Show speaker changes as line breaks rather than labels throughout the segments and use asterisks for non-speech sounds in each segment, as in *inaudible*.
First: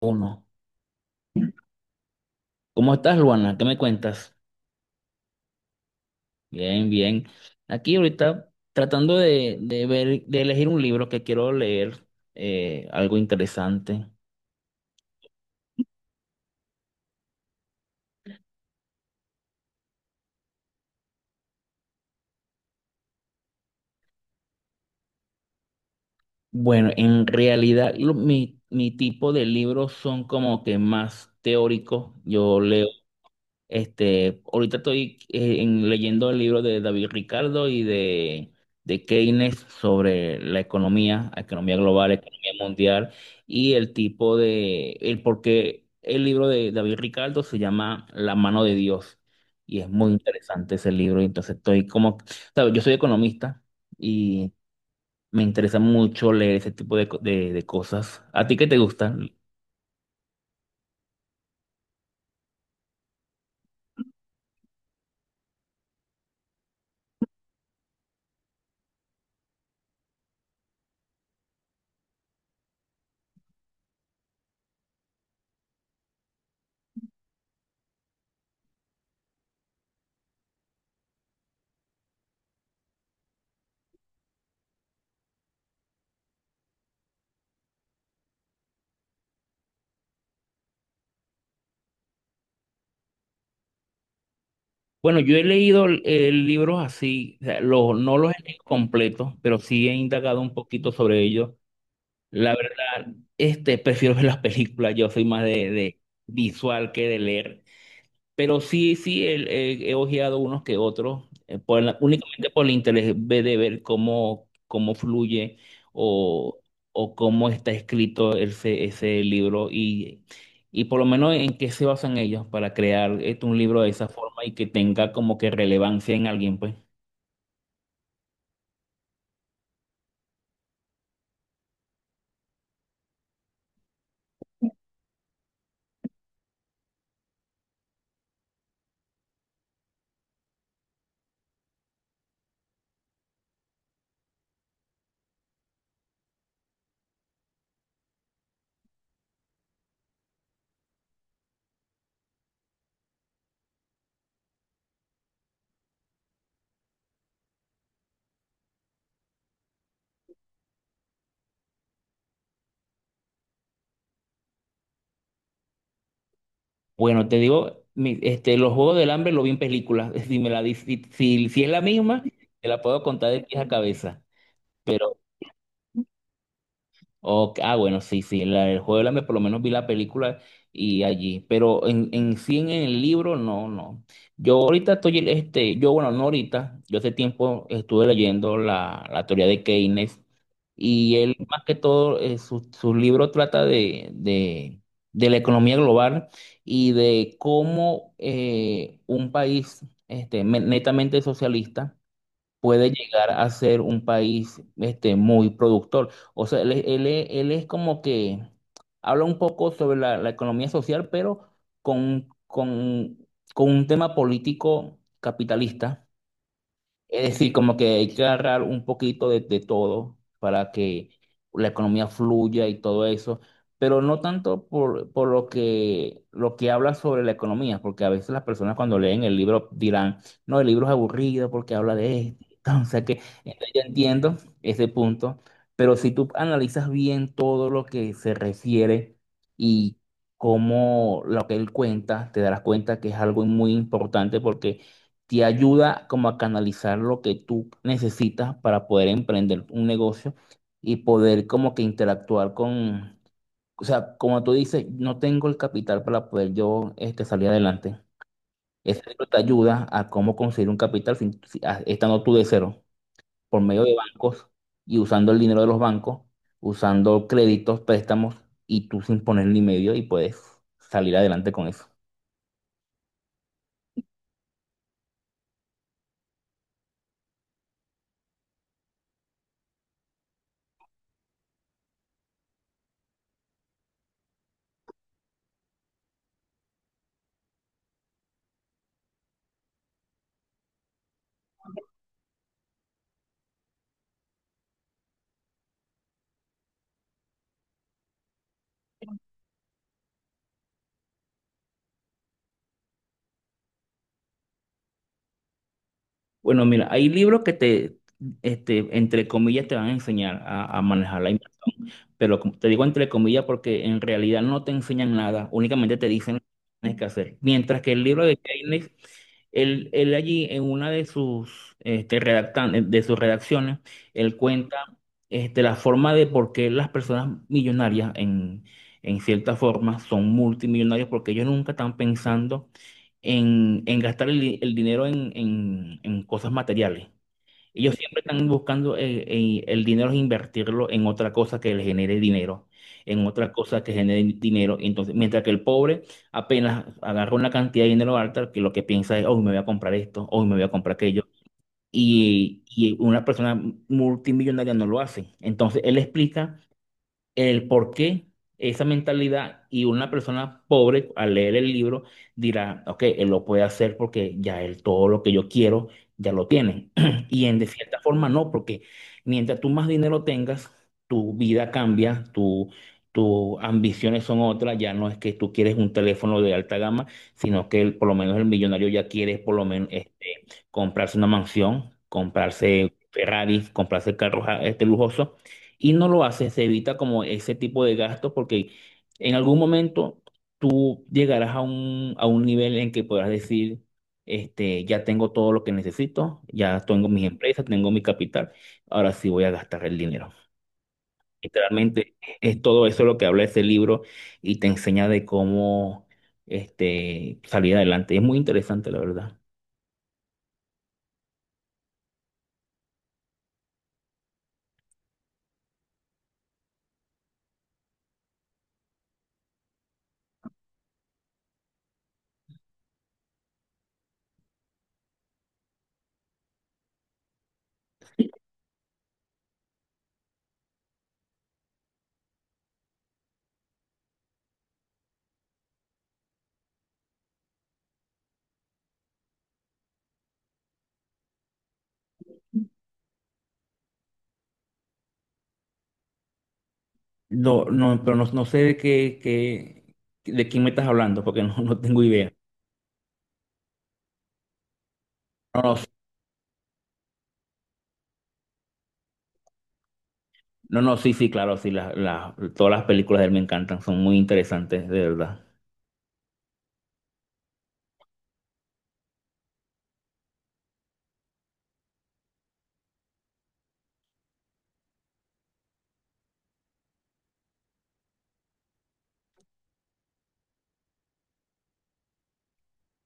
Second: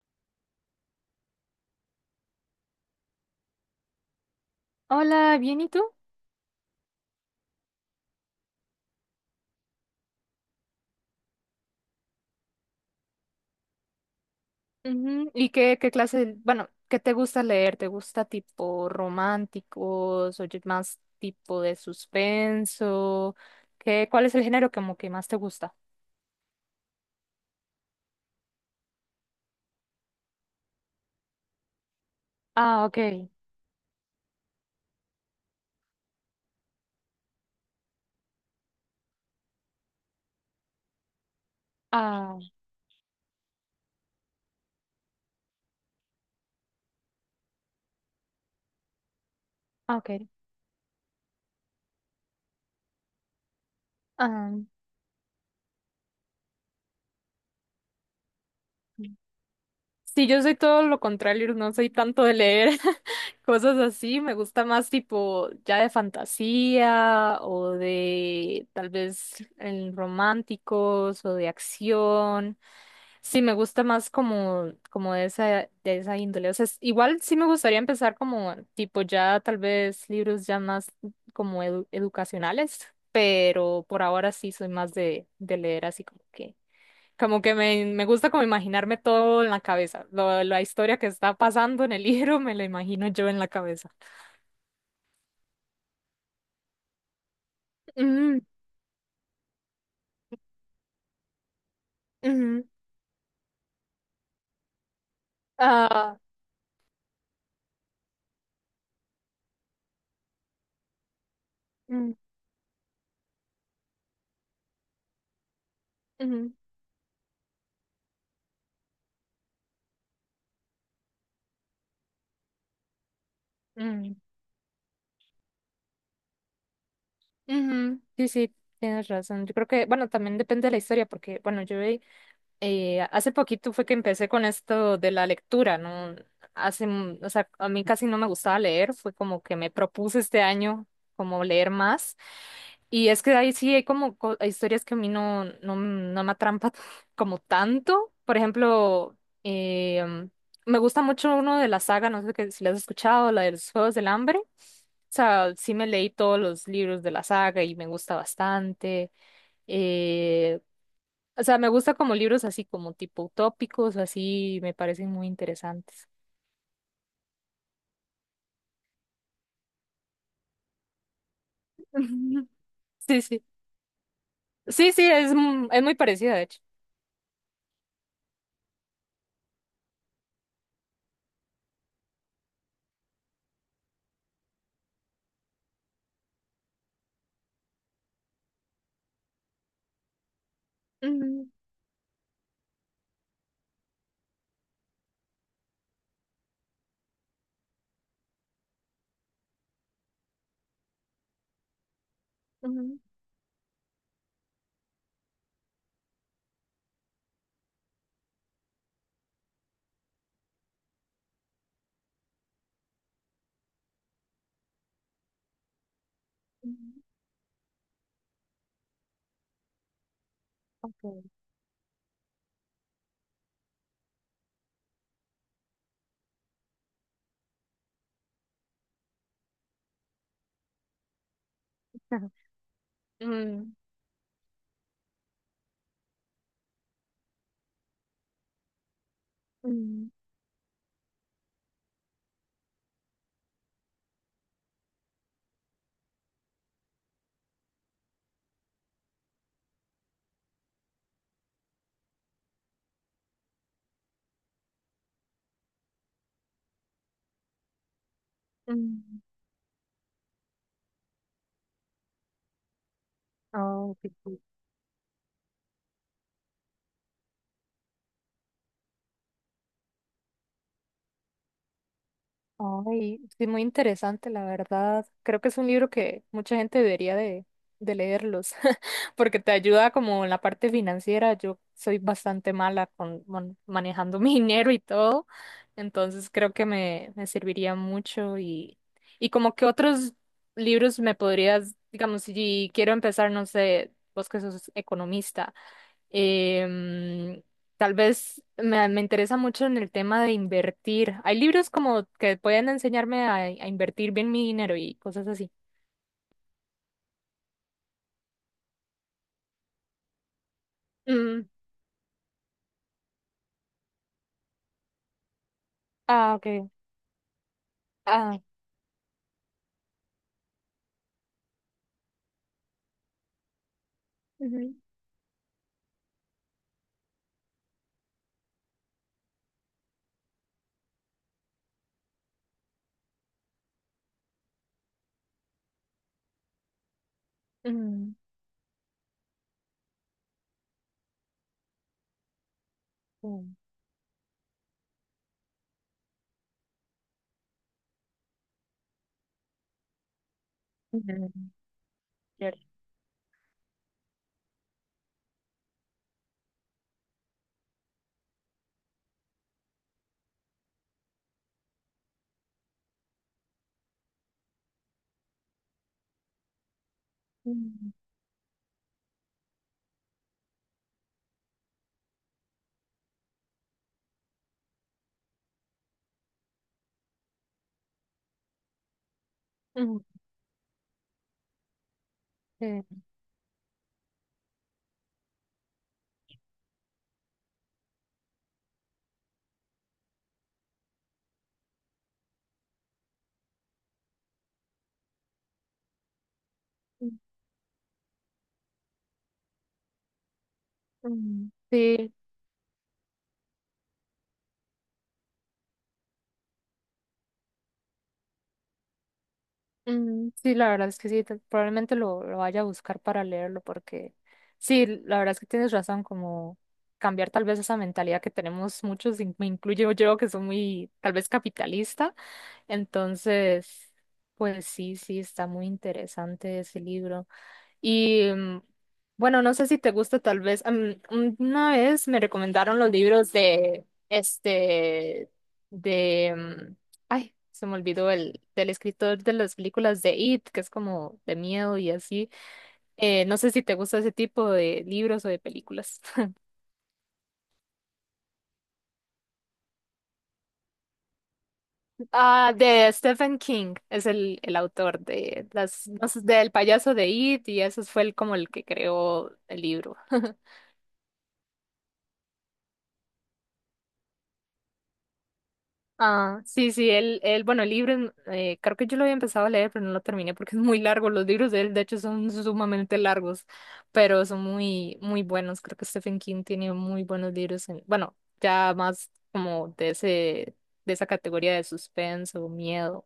Uno. ¿Cómo estás, Luana? ¿Qué me cuentas?
Hola, ¿bien y tú?
Bien, bien. Aquí ahorita tratando de ver, de elegir un libro que quiero leer, algo interesante.
Ujú. ¿Y qué, qué te gusta leer? ¿Te gusta tipo románticos o más tipo de suspenso? ¿Cuál es el género como que más te gusta?
Bueno, en realidad mi tipo de libros son como que más teóricos. Yo
Ah,
leo.
ok.
Ahorita estoy leyendo el libro de David Ricardo y de Keynes sobre la economía global,
Ah,
economía mundial y el tipo de, el por qué el libro de David Ricardo se llama La mano de Dios y es
ah,
muy
ok.
interesante ese libro. Entonces estoy como, sabes, yo soy economista
Ah,
y me interesa mucho leer ese tipo de cosas. ¿A ti qué te gusta?
sí, yo soy todo lo contrario, no soy tanto de leer *laughs* cosas así, me gusta más tipo ya de fantasía o de tal vez en románticos o de acción. Sí, me gusta más como de esa índole. O sea, igual sí me gustaría empezar como tipo ya tal vez libros ya más como educacionales, pero por ahora sí soy más de leer así como que me gusta como imaginarme todo en la cabeza. La historia que está pasando en el *laughs* libro me la imagino yo en la cabeza.
Bueno, yo he leído libros así, o sea, los, no los
Mm,
he leído completos, pero sí he indagado un poquito sobre ellos. La
ujú.
verdad, prefiero ver las películas. Yo soy más de
Ah,
visual que de leer. Pero sí, sí, he ojeado unos que otros, por la-
mm,
únicamente por el interés de ver cómo, cómo fluye
ujú,
o, o cómo está escrito ese libro y por lo menos en qué se basan ellos para crear un libro de esa
mm,
forma y que tenga como que relevancia en alguien, pues.
ujú. Sí, sí. Tienes razón. Yo creo que, bueno, también depende de la historia, porque, bueno, yo he hace poquito fue que empecé con esto de la lectura, ¿no? Hace, m- o sea, A mí casi no me gustaba leer, fue como que me propuse este año como leer más. Y es que ahí sí hay como hay historias que a mí no me atrampan *laughs* como tanto. Por ejemplo, em, me gusta mucho uno de la saga, no sé si la has escuchado, la de los Juegos del Hambre. O sea, sí me leí todos los libros de la saga y me gusta bastante. Eh, o sea, me gusta como libros así como tipo utópicos, así me parecen muy interesantes.
Bueno, te digo, los Juegos del Hambre lo vi en películas. *laughs* Si me la, di- si, si si es la
*laughs*
misma,
Ujú.
te la puedo
Sí,
contar de
sí.
pies a cabeza.
Es muy parecida, de hecho.
Ok, ah, bueno, sí, sí, el juego del hambre, por lo menos vi la película y allí, pero en sí en el libro, no, no. Yo ahorita estoy, no ahorita, yo hace tiempo estuve leyendo la teoría de Keynes y él,
Ujú,
más que todo, su libro trata de la economía global y de cómo un país netamente socialista puede
ujú,
llegar a ser un país muy productor. O sea, él es como que habla un poco sobre la economía social, pero con, con, con un tema político capitalista,
ujú.
es decir, como que hay que agarrar un poquito de todo para que
Okay.
la economía fluya y todo eso, pero no tanto por, lo que habla sobre la economía, porque a veces las personas cuando leen el libro dirán, no, el libro es aburrido porque habla
*laughs*
de
Ajá.
esto. *laughs* Entonces
Mm,
yo entiendo ese punto, pero si tú analizas bien todo lo que se refiere y
mm,
cómo lo que él cuenta, te darás cuenta que es algo muy importante porque te ayuda como a canalizar lo que tú necesitas para poder emprender un negocio y poder como que interactuar con, o sea, como tú dices, no tengo el capital para poder yo salir adelante. Ese
mm.
libro te ayuda a cómo conseguir un capital estando tú de cero, por medio
Oh,
de
ok.
bancos y usando el dinero de los bancos, usando créditos, préstamos y tú sin ponerle medio y puedes salir adelante con eso.
Ay, sí, muy interesante, la verdad. Creo que es un libro que mucha gente debería de leerlos, *laughs* porque te ayuda como en la parte financiera. Yo soy bastante mala con manejando *laughs* mi dinero y todo, entonces creo que me serviría mucho y como que otros libros me podrías, digamos, si quiero empezar, no sé, vos que sos economista. Em, Tal vez me interesa mucho en el tema de invertir. Hay libros como que pueden enseñarme a invertir bien mi dinero y cosas así.
Bueno, mira, hay libros que entre comillas, te van a enseñar a manejar la imagen.
Mm,
Pero como te digo entre comillas, porque en realidad no te enseñan nada, únicamente te
ah,
dicen lo que
okay.
tienes que hacer. Mientras que el libro de
Ah,
Keynes, él allí en una de de sus redacciones, él
ujú,
cuenta la forma de por qué las personas millonarias, en cierta forma, son multimillonarios, porque ellos nunca están pensando en gastar el dinero en cosas materiales. Ellos
mm,
siempre están buscando el dinero es invertirlo en otra cosa que le genere dinero, en otra
mm,
cosa que genere dinero. Entonces, mientras que el pobre apenas agarra una cantidad de dinero alta, que lo que piensa es, hoy me voy a comprar esto, hoy me voy a comprar aquello.
mm,
Y,
cierto,
y una persona multimillonaria no lo hace. Entonces, él explica el por qué esa mentalidad, y una persona pobre al leer el libro dirá, ok, él lo puede hacer porque ya él todo lo que yo quiero ya lo tiene. *clears throat* Y en de
mm,
cierta forma no, porque mientras tú más dinero tengas, tu vida cambia, tus ambiciones son otras, ya no es que tú quieres un teléfono de alta gama, sino que por lo menos el millonario ya quiere por lo menos
mm,
comprarse una mansión,
eh,
comprarse Ferrari, comprarse carros lujosos y no lo haces, se evita como ese tipo de gastos porque en algún momento tú llegarás a a un nivel en que podrás decir, ya tengo todo lo que necesito, ya tengo
mm,
mis empresas, tengo mi capital, ahora sí voy a gastar el dinero.
mm, sí.
Literalmente es todo eso lo que habla ese libro y te enseña de cómo salir adelante. Es muy interesante, la verdad.
Mm, sí, la verdad es que sí, probablemente lo vaya a buscar para leerlo porque sí, la verdad es que tienes razón, como cambiar tal vez esa mentalidad que tenemos muchos, me incluyo yo, que soy muy tal vez capitalista. Entonces, pues sí, sí, está muy interesante ese libro. Y mm, bueno, no sé si te gusta tal vez, una vez me recomendaron los libros de, este, de, mm, ay, se me olvidó del escritor de las películas de It, que es como de miedo y así. No sé si te gusta ese tipo de libros o de películas. *laughs*
No, no, pero no, no sé de qué, de quién me estás hablando, porque no, no tengo idea.
Ah, de Stephen King, es el autor de
No, no,
las, no sé, del payaso de It y eso fue el, como el que creó el libro. *laughs*
no, no, sí, sí, claro, sí, todas las películas de él me encantan, son muy interesantes, de verdad.
Ah, sí, sí, él, bueno, el libro, creo que yo lo había empezado a leer, pero no lo terminé porque es muy largo. Los libros de él, de hecho, son sumamente largos, pero son muy, muy buenos. Creo que Stephen King tiene muy buenos libros, bueno, ya más como de ese, de esa categoría de suspenso, miedo,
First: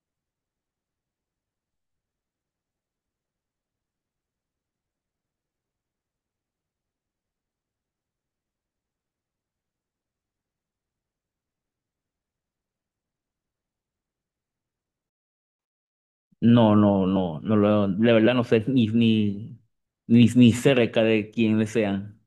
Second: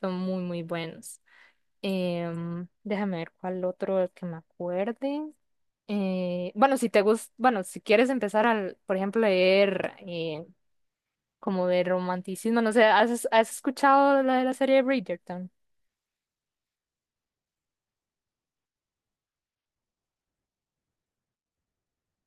son muy, muy buenos. Déjame ver cuál otro que me acuerde. Bueno, si te gusta, bueno, si quieres empezar al, por ejemplo, leer como de romanticismo, no sé, has escuchado la de la serie Bridgerton?
No, no, no, no, de verdad no sé ni, ni, ni, ni cerca de quiénes sean.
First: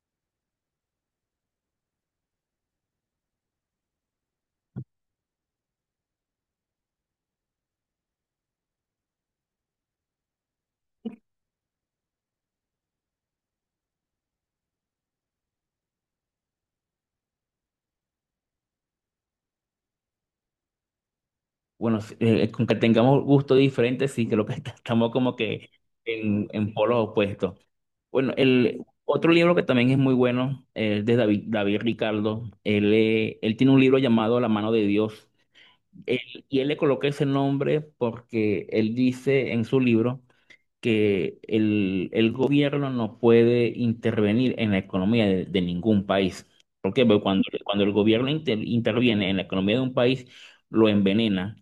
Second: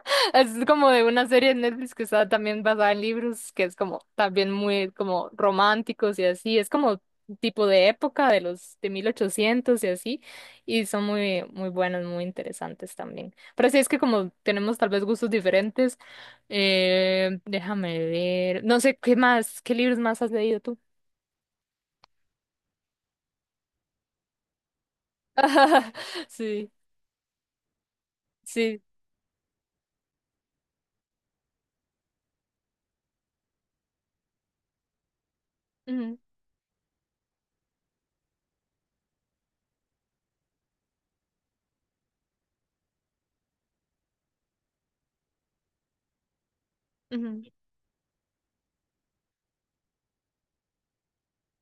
*laughs* Es como de una serie de Netflix que está también basada en libros, que es como también muy como románticos y así, es como tipo de época de los de 1800 y así, y son muy muy buenos, muy interesantes también. Pero sí es que como tenemos tal vez gustos diferentes, déjame ver, no sé qué más, qué libros más has leído tú.
Bueno, sí, con que tengamos gustos diferentes, sí, creo que *laughs* estamos como que
*laughs* Sí,
en polos opuestos. Bueno, el
sí.
otro libro que también es muy bueno, es de David Ricardo. Él, él tiene un libro llamado La mano de Dios.
Ujú,
Y él le coloca ese nombre porque él dice en su libro que el gobierno no puede intervenir en la economía de ningún país. ¿Por qué? Porque
ujú,
cuando el gobierno interviene en la economía de un país, lo envenena,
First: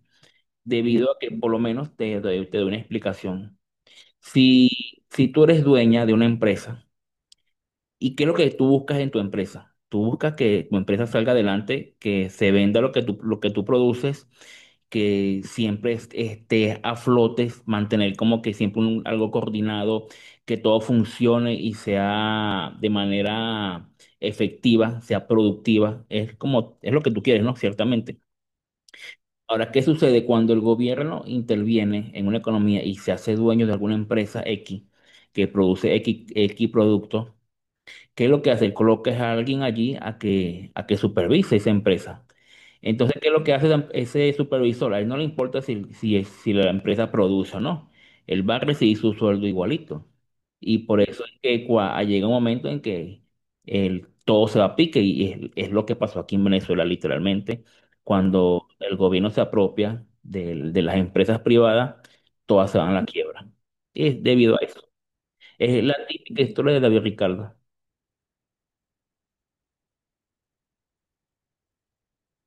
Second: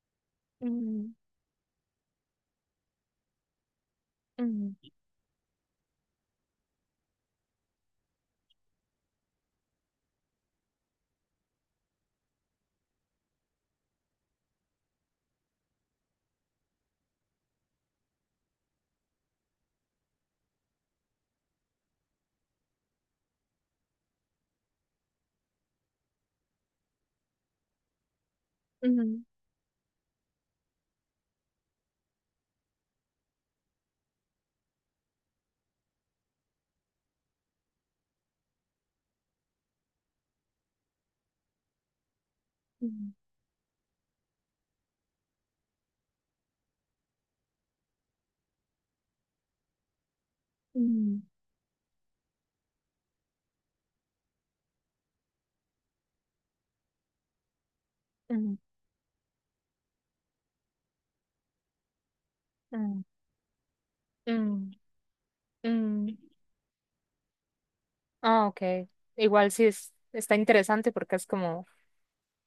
debido
ujú,
a que por lo menos doy te doy una explicación.
ujú.
Si tú eres dueña de una empresa, ¿y qué es lo que tú buscas en tu empresa? Tú buscas que tu empresa salga adelante, que se venda lo que lo que tú produces, que siempre estés a flote, mantener como que siempre algo coordinado, que todo funcione y sea de manera efectiva, sea productiva. Es como, es lo que tú quieres, ¿no? Ciertamente.
Ujú,
Ahora, ¿qué sucede cuando el gobierno interviene en una economía y se hace dueño de alguna empresa X que produce X productos? ¿Qué es lo que hace? Colocas a alguien allí a que supervise esa empresa.
ujú,
Entonces, ¿qué es lo que hace ese supervisor? A él no le importa si la empresa produce o no. Él va a recibir su sueldo igualito. Y por
ujú,
eso es que llega un momento en que todo se va a pique y es lo que pasó aquí en Venezuela literalmente.
ujú,
Cuando el gobierno se apropia de las empresas privadas, todas se van a la quiebra. Es debido a
ujú,
eso.
ujú,
Es la
ujú.
típica historia de David Ricardo.
Ah, okay. Igual sí es, está interesante porque es como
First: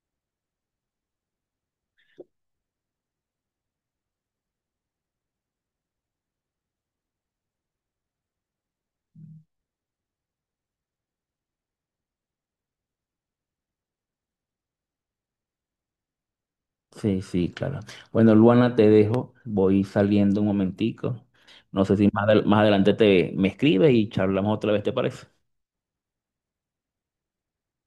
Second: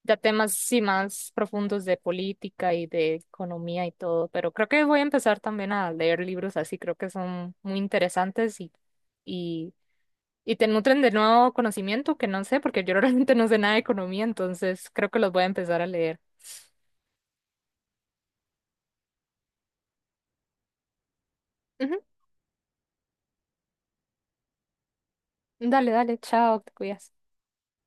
ya temas sí más profundos de política y de economía y todo, pero creo que voy a empezar también a leer libros así, creo que son muy interesantes y, y te nutren de nuevo conocimiento que no sé, porque yo *laughs* realmente no sé nada de economía, entonces creo que los voy a empezar a leer.
Sí, sí, claro. Bueno, Luana, te dejo. Voy saliendo un momentico. No sé
Ujú.
si más, más adelante te me escribes y charlamos otra vez, ¿te parece?
Dale, dale, chao, te cuidas.